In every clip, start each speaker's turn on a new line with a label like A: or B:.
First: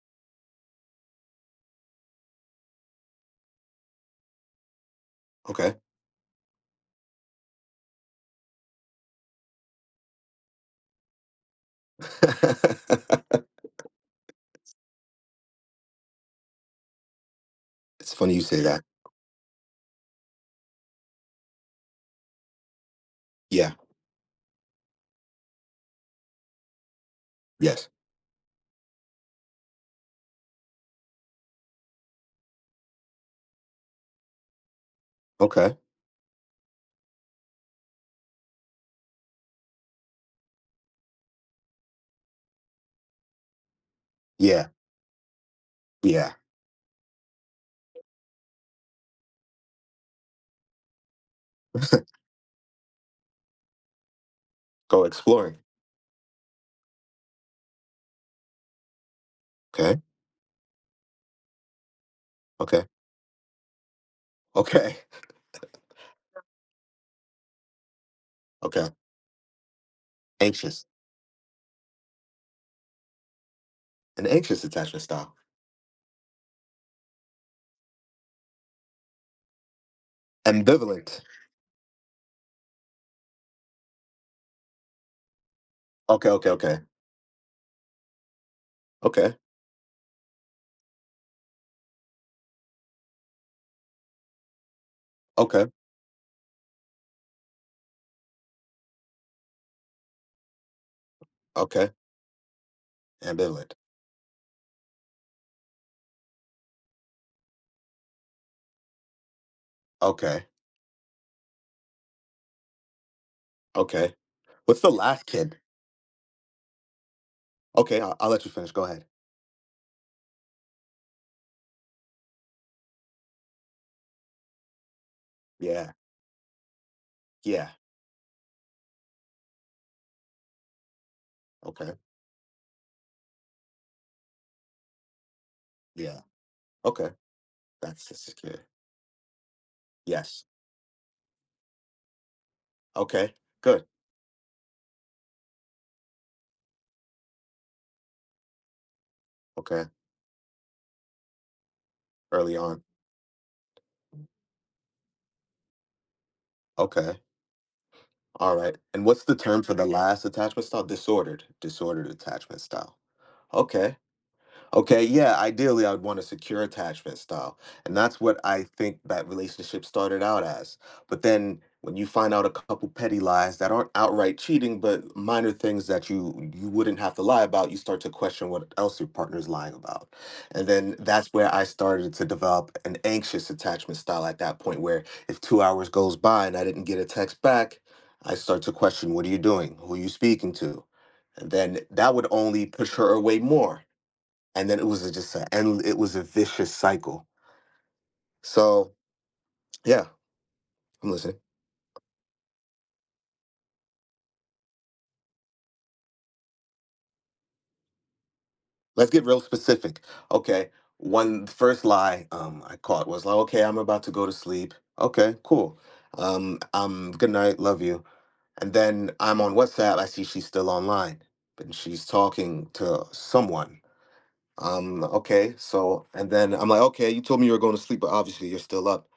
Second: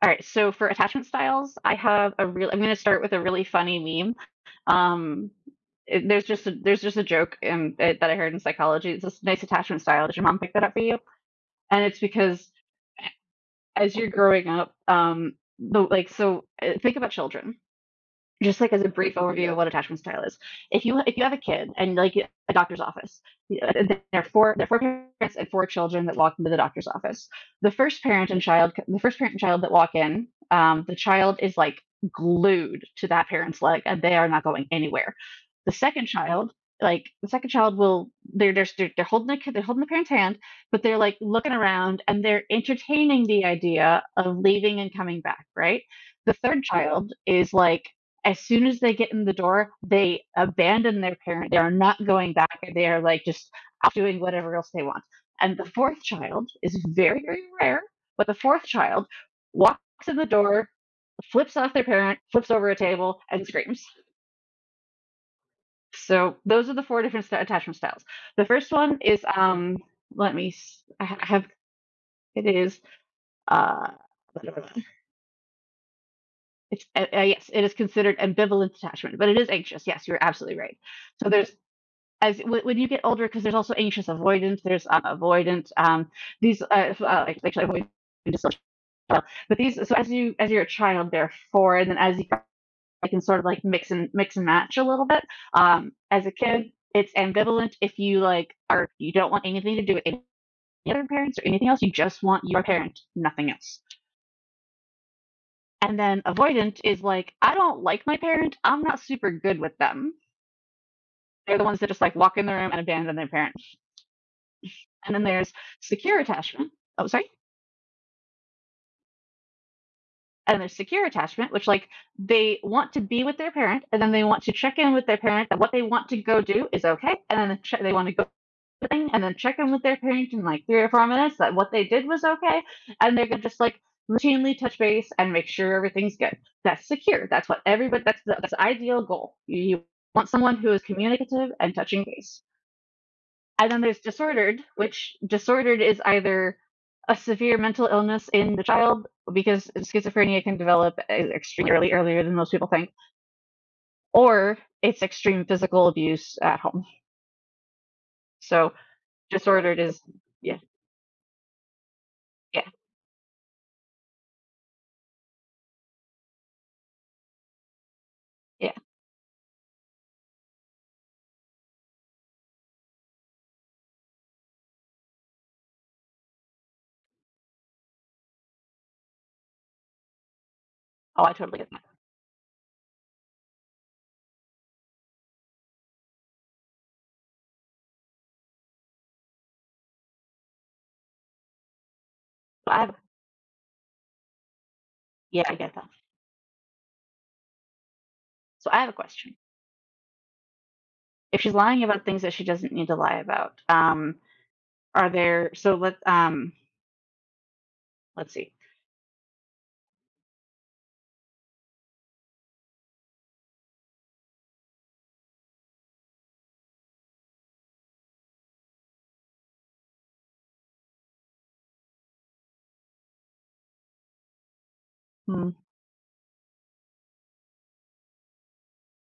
A: All right, so for attachment styles, I have a real. I'm going to start with a really funny meme. Um,
B: Okay.
A: there's there's just a joke that I heard in psychology. It's this nice attachment style. Did your mom pick that up for you? And it's because as you're growing up, the like so think about children
B: It's funny you
A: just
B: say
A: like as
B: that.
A: a brief overview of what attachment style is. If you have a kid and like a doctor's office,
B: Yeah.
A: there are four parents and four children that walk into the doctor's office. The
B: Yes.
A: first parent and child the first parent and child that walk in, the child is like glued to that parent's leg and they are not going anywhere. the
B: Okay.
A: second child like the second child will holding they're holding the parent's hand, but they're like looking around and they're entertaining the idea of
B: Yeah.
A: leaving and coming back, right?
B: Yeah.
A: The third child is like, as soon as they get in the door, they abandon their parent. They are not going back. They are like just out doing whatever else they want.
B: Go
A: And
B: exploring.
A: the fourth child is very, very rare, but the fourth child
B: Okay.
A: walks in the door, flips off their parent, flips over a
B: Okay.
A: table, and screams.
B: Okay.
A: So those are the four different attachment styles. The first
B: Okay.
A: one is let me,
B: Anxious.
A: I have it is uh,
B: An anxious attachment style.
A: it's yes, it is considered ambivalent attachment, but it is anxious. Yes, you're absolutely right.
B: Ambivalent.
A: So there's as when you get older, because there's also anxious avoidance, there's avoidant,
B: Okay. Okay.
A: these,
B: Okay.
A: like, actually avoidant dyssocial.
B: Okay.
A: But these, so as you're a child, there are four, and then as you I can sort of like mix and match a little bit.
B: Okay.
A: As a kid, it's ambivalent if you like are you don't want anything to do with any other parents or anything else.
B: Okay.
A: You just want your parent, nothing
B: Ambivalent.
A: else. And then avoidant is like, I don't like my parent. I'm not super good with them.
B: Okay.
A: They're the ones that just like walk in the room and abandon their parent.
B: Okay. What's the
A: And then
B: last
A: there's
B: kid?
A: secure attachment. Oh, sorry.
B: Okay. I'll let you finish. Go ahead.
A: And there's secure attachment, which like they want to be with their parent, and then they want to check in with their parent that what they
B: Yeah.
A: want to go do is okay, and then
B: Yeah.
A: they want to go thing, and then check in with their parent in like 3 or 4 minutes that what they
B: Okay.
A: did was okay, and they're gonna just like routinely touch base and make sure everything's
B: Yeah.
A: good. That's
B: Okay.
A: secure. That's what everybody.
B: That's
A: That's that's the
B: secure.
A: ideal goal. You want
B: Yes.
A: someone who is communicative and touching base.
B: Okay.
A: And then
B: Good.
A: there's disordered, which disordered is either a severe mental illness in the child because
B: Okay.
A: schizophrenia can develop extremely early, earlier than most
B: Early
A: people
B: on.
A: think, or it's extreme physical abuse at home.
B: Okay. All
A: So
B: right. And what's the term for
A: disordered
B: the
A: is,
B: last
A: yeah,
B: attachment style? Disordered. Disordered attachment
A: yeah,
B: style. Okay. Okay, yeah, ideally I would want a secure attachment style. And that's what I
A: yeah.
B: think that relationship started out as. But then when you find out a couple petty lies that aren't outright cheating, but minor things that you wouldn't have to lie about, you start to question what else your partner is lying about. And then
A: Oh,
B: that's
A: I
B: where
A: totally
B: I
A: get that.
B: started to develop an anxious attachment style at that point where if 2 hours goes by and I didn't get a text back, I start to question, what are you doing? Who are you speaking to? And then that would only
A: So I have,
B: push her away more, and then it was just
A: yeah,
B: an
A: I get that.
B: end. It was a vicious cycle.
A: So I have a
B: So
A: question.
B: yeah, I'm listening.
A: If she's lying about things that she doesn't need to lie about, are there? Let's see.
B: Let's get real specific. Okay, one first lie I caught was like, okay, I'm about to go to sleep. Okay, cool. Good night, love you. And then I'm on WhatsApp. I see she's still online, and she's talking to someone.
A: Hmm.
B: Okay, so and then I'm like, okay, you told me you were going to sleep, but obviously you're still up.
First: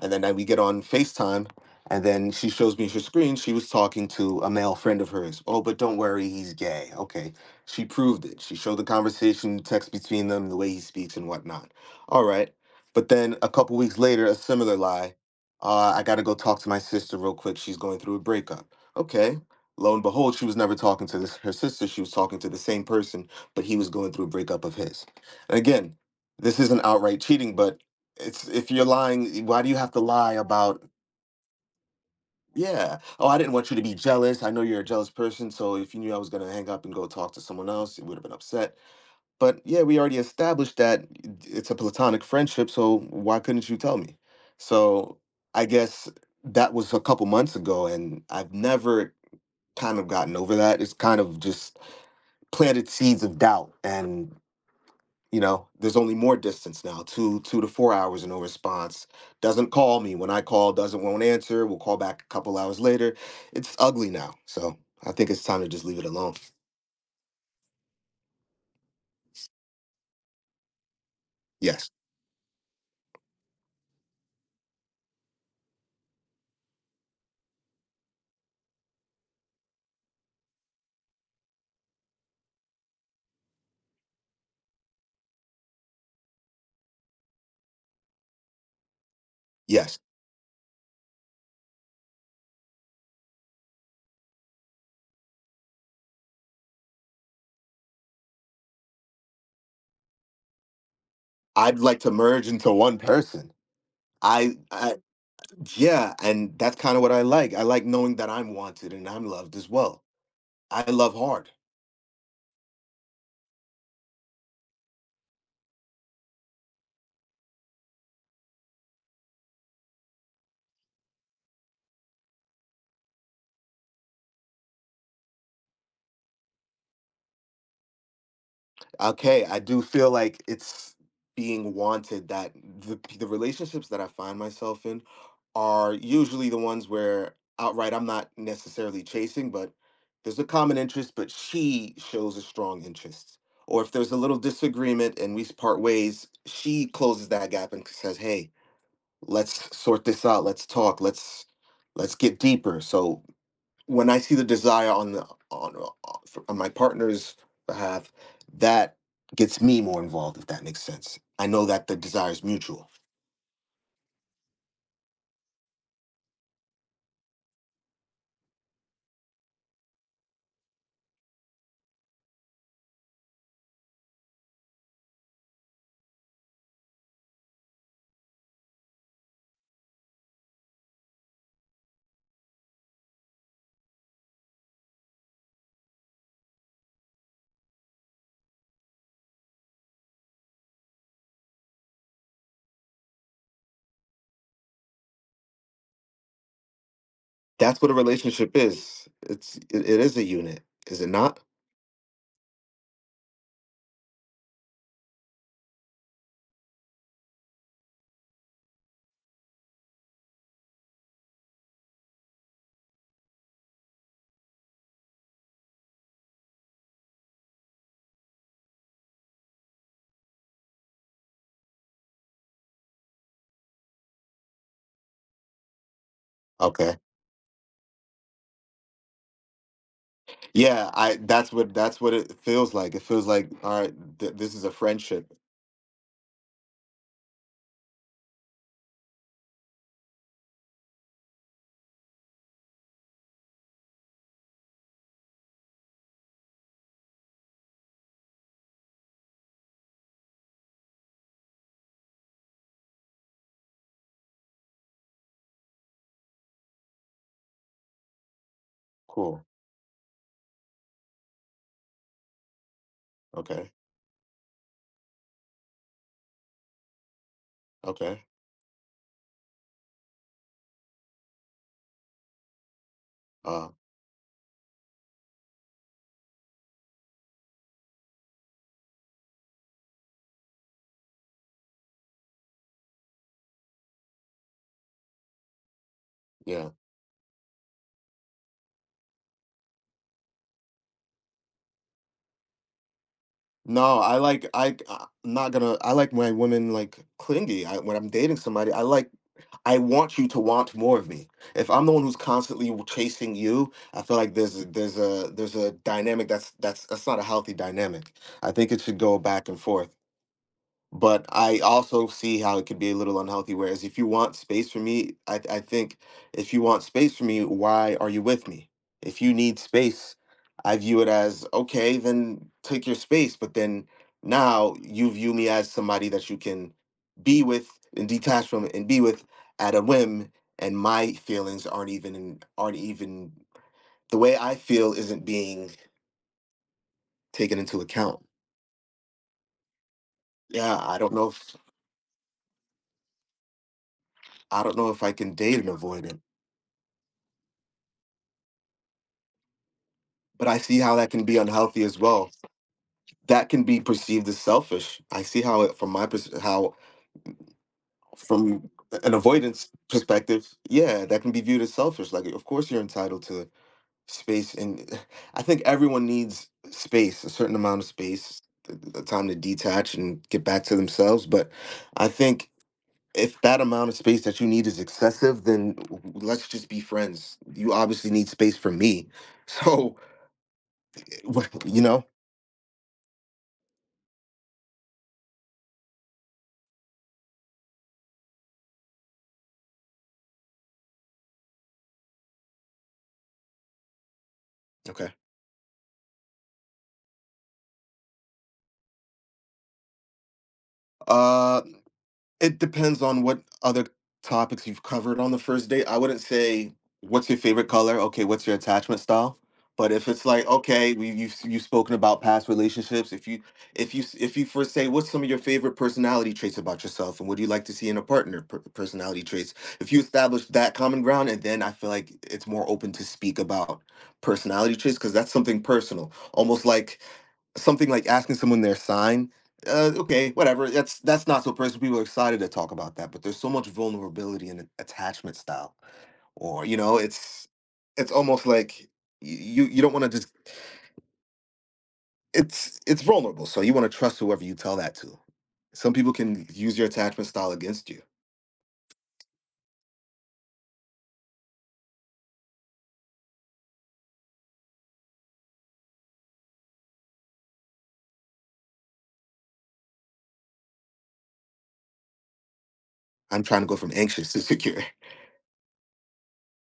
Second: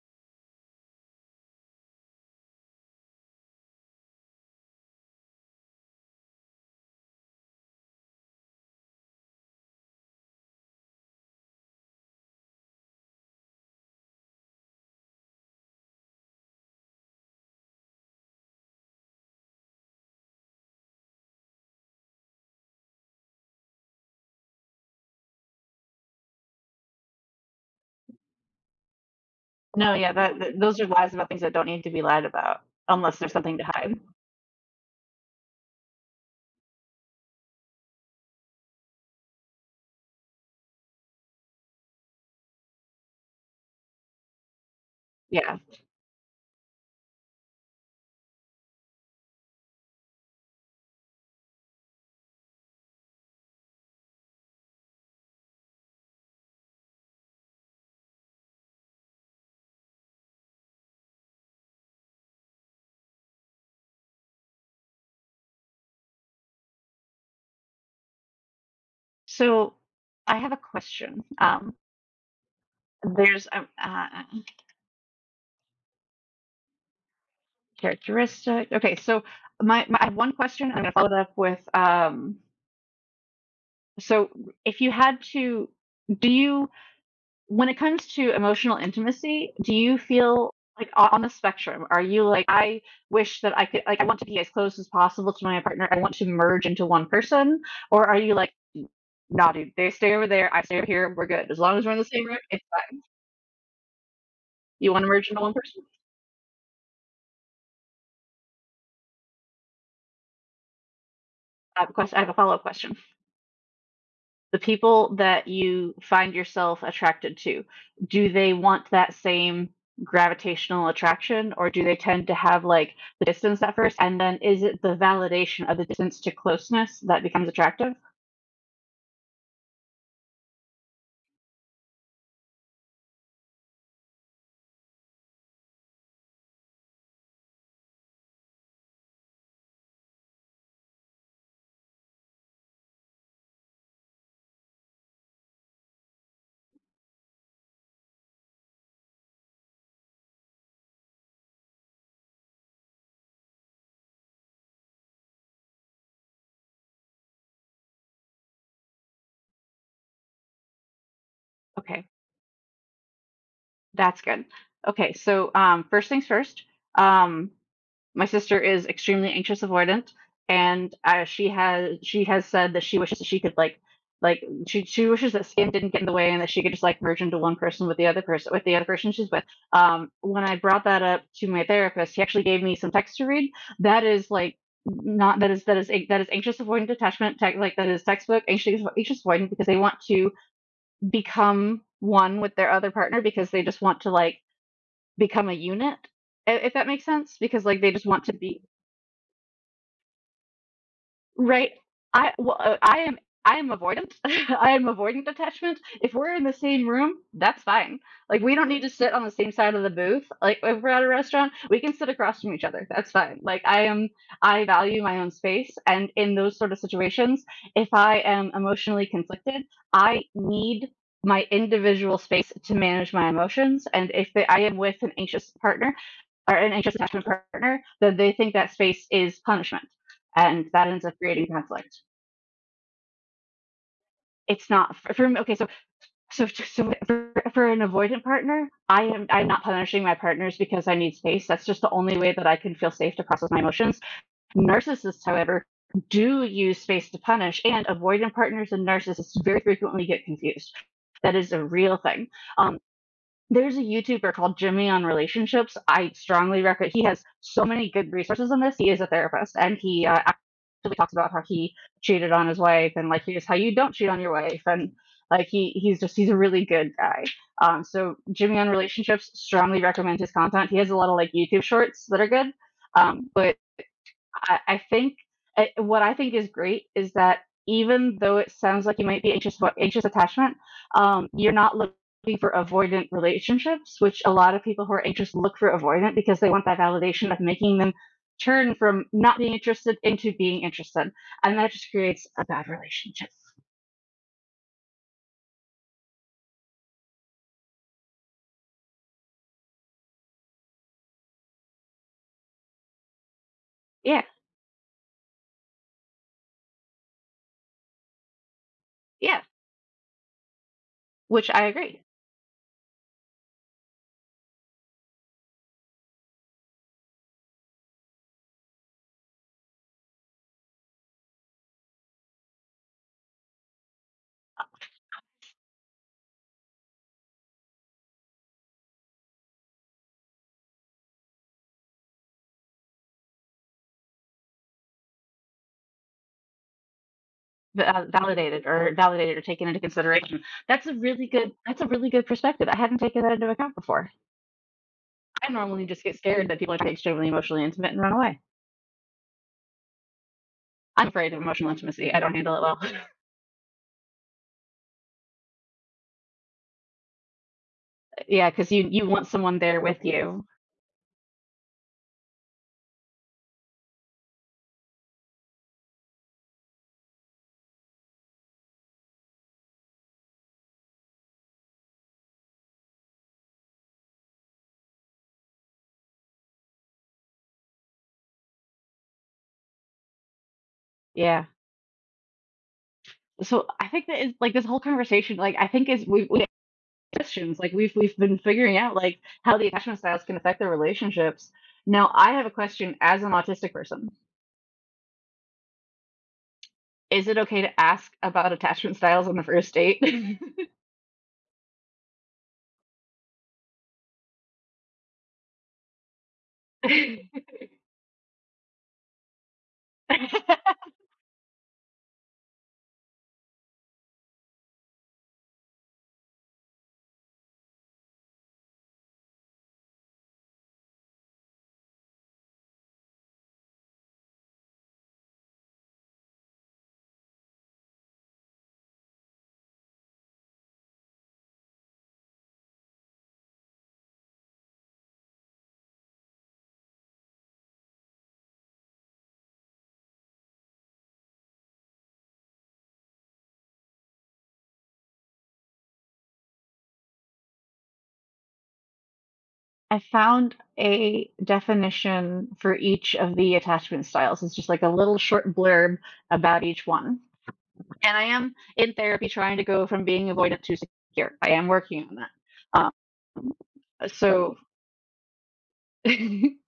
B: And then we get on FaceTime, and then she shows me her screen. She was talking to a male friend of hers. Oh, but don't worry, he's gay. Okay. She proved it. She showed the conversation, the text between them, the way he speaks and whatnot. All right. But then a couple weeks later, a similar lie. I got to go talk to my sister real quick. She's going through a breakup. Okay. Lo and behold, she was never talking to her sister. She was talking to the same person, but he was going through a breakup of his. And again, this isn't outright cheating, but it's, if you're lying, why do you
A: No,
B: have to
A: yeah,
B: lie
A: that, th those are
B: about,
A: lies about things that don't need to be lied about
B: yeah,
A: unless
B: oh,
A: there's
B: I didn't
A: something to
B: want you to
A: hide.
B: be jealous. I know you're a jealous person, so if you knew I was gonna hang up and go talk to someone else, you would have been upset. But yeah, we already established that it's a platonic friendship, so why couldn't you tell me? So
A: Yeah.
B: I guess that was a couple months ago, and I've never kind of gotten over that. It's kind of just planted seeds of doubt, and you know there's only more distance now, 2 to 4 hours and no response, doesn't call me when I call, doesn't, won't answer, we'll call back a couple hours later. It's ugly now, so I think it's time to just leave it alone.
A: So I have a question.
B: Yes.
A: There's characteristic. Okay, so my I have one question. I'm going to follow it up with. So if you had to, do you when it comes to emotional intimacy, do you
B: Yes,
A: feel like on the spectrum? Are you like, I wish that I could like I want to be as close as possible to my partner. I want to merge into one person, or are you like, nah, dude. They stay over there. I stay over here. We're good. As long
B: I'd
A: as we're in
B: like
A: the
B: to
A: same room,
B: merge
A: it's
B: into one
A: fine.
B: person. i,
A: You
B: I
A: want to merge into one person?
B: yeah, and that's kind of what I like. I like knowing that I'm wanted and I'm loved as well. I love hard.
A: I have a question. I have a follow-up question. The people that you find yourself attracted to, do they want that same gravitational attraction, or do they tend to have like the distance at first? And then is it the validation of the distance to closeness that becomes attractive?
B: Okay, I do feel like it's being wanted that the relationships that I find myself in are usually the ones where outright I'm not necessarily chasing, but there's a common interest, but she shows a strong interest. Or if there's a little disagreement and we part ways, she closes that gap and says, "Hey, let's sort this out. Let's talk. Let's get deeper." So when I see the desire on the on on my partner's behalf, that gets me more involved. If that makes sense, I know that the
A: Okay,
B: desire is mutual.
A: that's good. Okay, so first things first, um, my sister is extremely anxious avoidant, and she has said that she wishes that she could like she wishes that Sam didn't get in the way and that she could just like merge into one person with the other person with the other person she's with. When I brought that up to my therapist, he actually gave me some text to read. That is like not that is anxious avoidant detachment tech like that is textbook anxious avoidant because they want to become one with their other partner because they just want to like become a unit if that makes sense because like
B: That's what
A: they
B: a
A: just want to
B: relationship
A: be
B: is. It's it, it is a unit, is it not?
A: right. I well, I am avoidant. I am avoidant attachment. If we're in the same room, that's fine. Like we don't need to sit on the same side of the booth. Like if we're at a restaurant, we can sit across from each other. That's fine. Like I am I value my own space, and in those sort of situations, if I am emotionally conflicted, I need my individual space to manage my emotions. And if I am with an anxious partner or an anxious
B: Okay.
A: attachment partner, then they think that space is punishment. And that
B: Yeah,
A: ends up
B: I
A: creating
B: that's what
A: conflict.
B: it feels like. It feels like, all right, this is
A: It's
B: a
A: not
B: friendship.
A: for okay, so for an avoidant partner, I am I'm not punishing my partners because I need space. That's just the only way that I can feel safe to process my emotions. Narcissists, however, do use space to punish, and avoidant partners and narcissists very frequently get confused. That is a real thing. Um, There's a YouTuber called Jimmy on Relationships. I strongly recommend. He has so many good resources on this. He is a
B: Cool.
A: therapist, and he actually talks about how he cheated on his wife, and like, here's how
B: Okay.
A: you don't cheat on your wife, and like he's just he's a really good guy. So
B: Okay.
A: Jimmy on Relationships, strongly recommend his content. He has a lot of like YouTube shorts that are good. But
B: Uh,
A: I think what I think is great is that even though it sounds like you might be anxious about anxious attachment, you're not looking for avoidant relationships, which a lot of people who are anxious look for avoidant because they want
B: yeah.
A: that validation of making them turn from not being interested into being interested, and that just creates a bad relationship.
B: No, I like I'm not gonna, I like my women like clingy. I when I'm dating somebody, I like I want you to want more of me. If I'm the one who's constantly chasing you, I feel
A: Yeah,
B: like there's a dynamic that's that's not a healthy dynamic. I think it should go
A: yeah,
B: back and forth, but
A: which
B: I
A: I agree.
B: also see how it could be a little unhealthy. Whereas if you want space for me, I think if you want space for me, why are you with me? If you need space, I view it as okay, then take your space. But then now you view me as somebody that you can be with and detach from and be with at a whim, and my feelings aren't even aren't even the way I feel isn't being taken into account.
A: Validated or taken into consideration.
B: Yeah, I don't know if
A: That's a really good perspective. I hadn't taken that into account before.
B: I don't know if I can
A: I
B: date an
A: normally just get
B: avoidant.
A: scared that people are extremely emotionally intimate and run away.
B: But I see how
A: I'm
B: that can
A: afraid
B: be
A: of emotional
B: unhealthy as
A: intimacy. I
B: well.
A: don't handle it well.
B: That can be perceived as selfish. I see how it from my how
A: Yeah,
B: from
A: because you
B: an
A: want someone
B: avoidance
A: there with you.
B: perspective, yeah, that can be viewed as selfish. Like, of course, you're entitled to space, and I think everyone needs space, a certain amount of space, the time to detach and get back to themselves. But I think if that amount of space that you need is excessive, then let's just be friends. You obviously need space for me, so
A: Yeah.
B: you know,
A: So I think that is like this whole conversation. Like I think is we questions like we've been figuring out like how the attachment styles can affect their relationships. Now I have a question as an autistic person.
B: okay.
A: Is it okay to ask about attachment styles on the first date?
B: Uh. It depends on what other topics you've covered on the first date. I wouldn't say, what's your favorite color. Okay, what's your attachment style? But if it's like, okay, you've spoken about past relationships. If you if you if you first say, what's some of your favorite personality traits about yourself, and what do you like to see in a partner? Personality traits. If you establish that common ground, and then I feel like it's more open to speak about personality traits because that's something personal, almost like something like asking someone their sign. Okay, whatever. That's not so personal. People are excited to talk about that, but there's so much vulnerability in attachment style, or you know, it's almost like you you don't want to just it's vulnerable, so you want to trust whoever you tell that to. Some people can use your attachment style against you.
A: I found a definition for each of the attachment styles. It's just like a little short blurb about each one. And I am in therapy trying to go from being avoidant to secure. I am working on that.
B: I'm trying to go from anxious to
A: So,
B: secure.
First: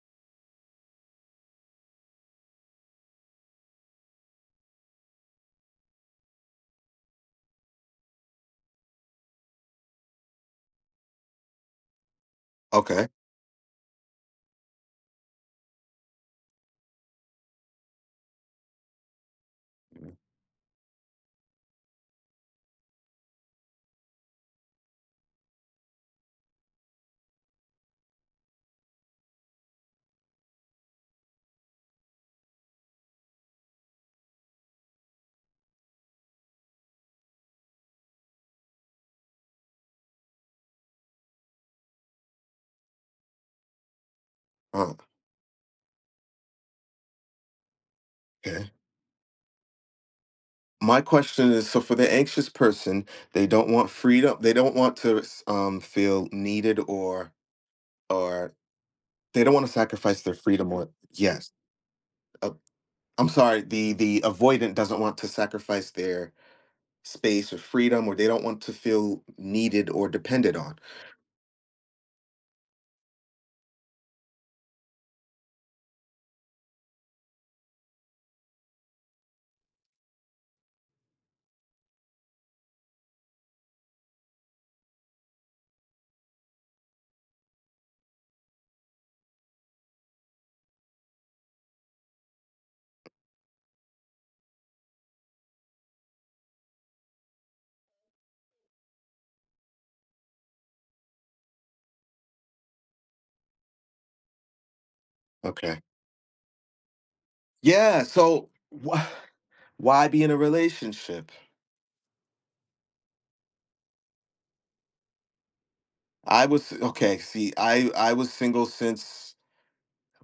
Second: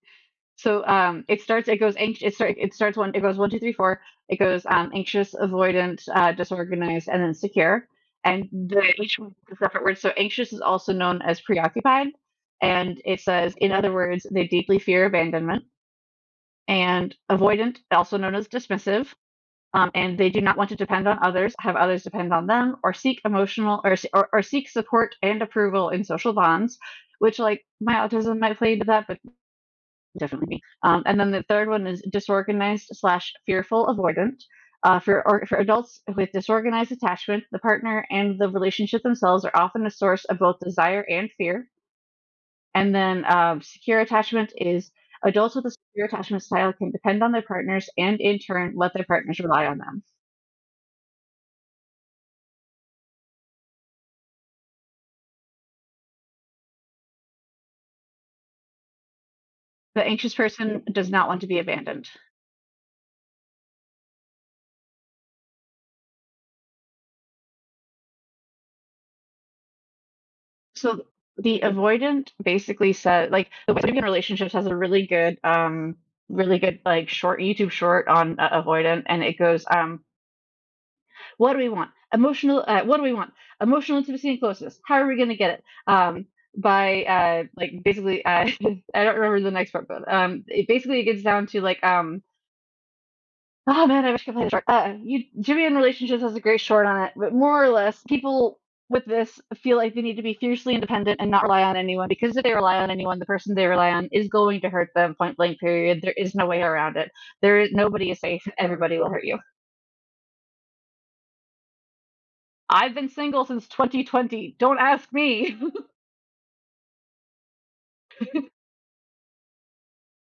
A: so it starts. It goes anxious. It starts one. It goes one, two, three, four. It goes anxious, avoidant, disorganized, and then secure. And the each one is a separate word. So anxious is also known as preoccupied, and
B: Okay.
A: it says, in other words, they deeply fear abandonment, and avoidant, also known as dismissive, and they do not want to depend on others, have others depend on them, or seek emotional or seek support and approval in social bonds. Which, like, my autism might play into that, but definitely me. And then the third one is disorganized slash fearful avoidant. For or for adults with disorganized attachment, the partner and the relationship themselves are often a source of both desire and fear. And then secure attachment is
B: Uh,
A: adults with a secure attachment style can depend on their partners and in
B: okay.
A: turn let their partners rely on them.
B: My question is, so for the anxious person, they don't want freedom, they don't want to feel needed or they don't want to
A: The
B: sacrifice
A: anxious
B: their freedom
A: person
B: or
A: does not want to
B: yes.
A: be abandoned.
B: uh, I'm sorry, the avoidant doesn't want to sacrifice their space or freedom or they don't want to feel needed or depended on.
A: So the avoidant basically said like the way to be in relationships has a really good really good like short YouTube short on avoidant, and it goes what do we want? Emotional what do we want? Emotional intimacy and closeness. How are we going to get it? By like basically I don't remember the next part, but it basically it gets down to like oh man, I wish I could play the short. You Jimmy in Relationships has a great short on it, but more or less, people with this feel like they need to be fiercely independent and not rely on anyone because if they rely on anyone, the person they rely on is going to hurt them. Point blank.
B: Okay,
A: Period. There is no way around it. There is
B: yeah,
A: nobody is safe.
B: so
A: Everybody
B: wh-
A: will hurt you.
B: why be in a relationship?
A: I've been single since 2020. Don't ask me.
B: I was, okay, see I was single since,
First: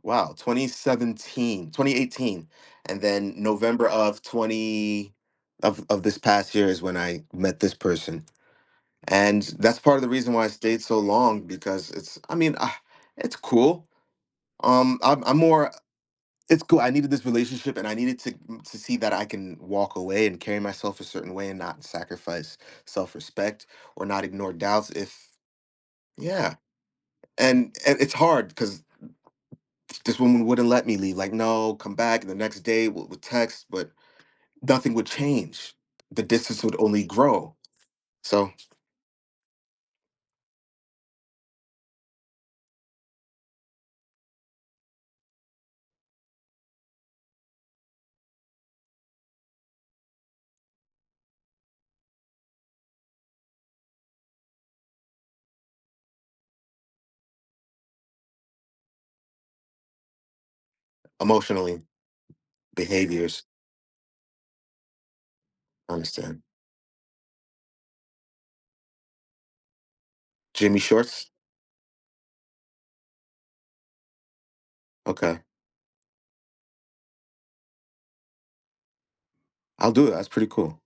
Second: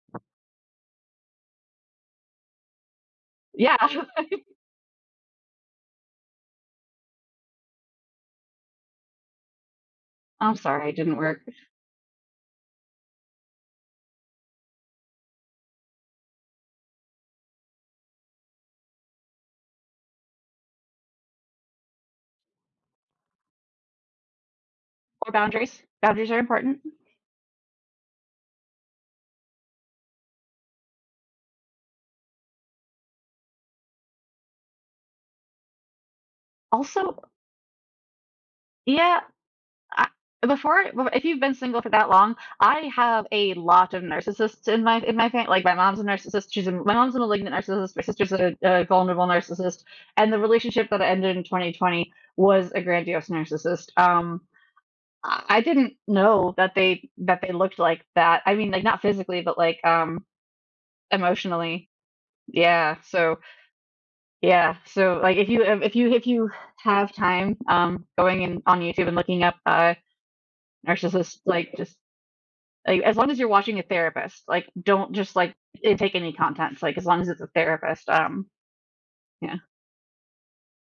B: wow, 2017, 2018, and then
A: Yeah,
B: November of 20 of this past year is when I met this person. And that's part of the reason why I
A: I'm
B: stayed
A: sorry, it
B: so
A: didn't work.
B: long because it's I mean, it's cool. I'm more, it's cool. I needed this relationship and I needed to to see that I can walk away and carry myself a certain way and not sacrifice self-respect or not ignore doubts if
A: Or boundaries. Boundaries are
B: yeah.
A: important.
B: And it's hard because. This woman wouldn't let me leave. Like, no, come back. And the next day would text, but nothing would change. The distance would only
A: Also,
B: grow. So,
A: yeah, I before if you've been single for that long, I have a lot of narcissists in my family. Like my mom's a narcissist. My mom's a malignant narcissist. My sister's a vulnerable narcissist. And the relationship that ended in 2020 was a grandiose narcissist. I didn't know that they looked like that. I mean, like not physically, but like
B: emotionally,
A: emotionally. Yeah. So
B: behaviors,
A: yeah. So like
B: I
A: if
B: understand.
A: you have time, going in on YouTube and looking up
B: Jimmy Shorts?
A: narcissists like just like, as long as you're watching a therapist, like don't just
B: Okay.
A: like take any contents. Like as long as it's a therapist, yeah.
B: I'll do it. That's pretty cool.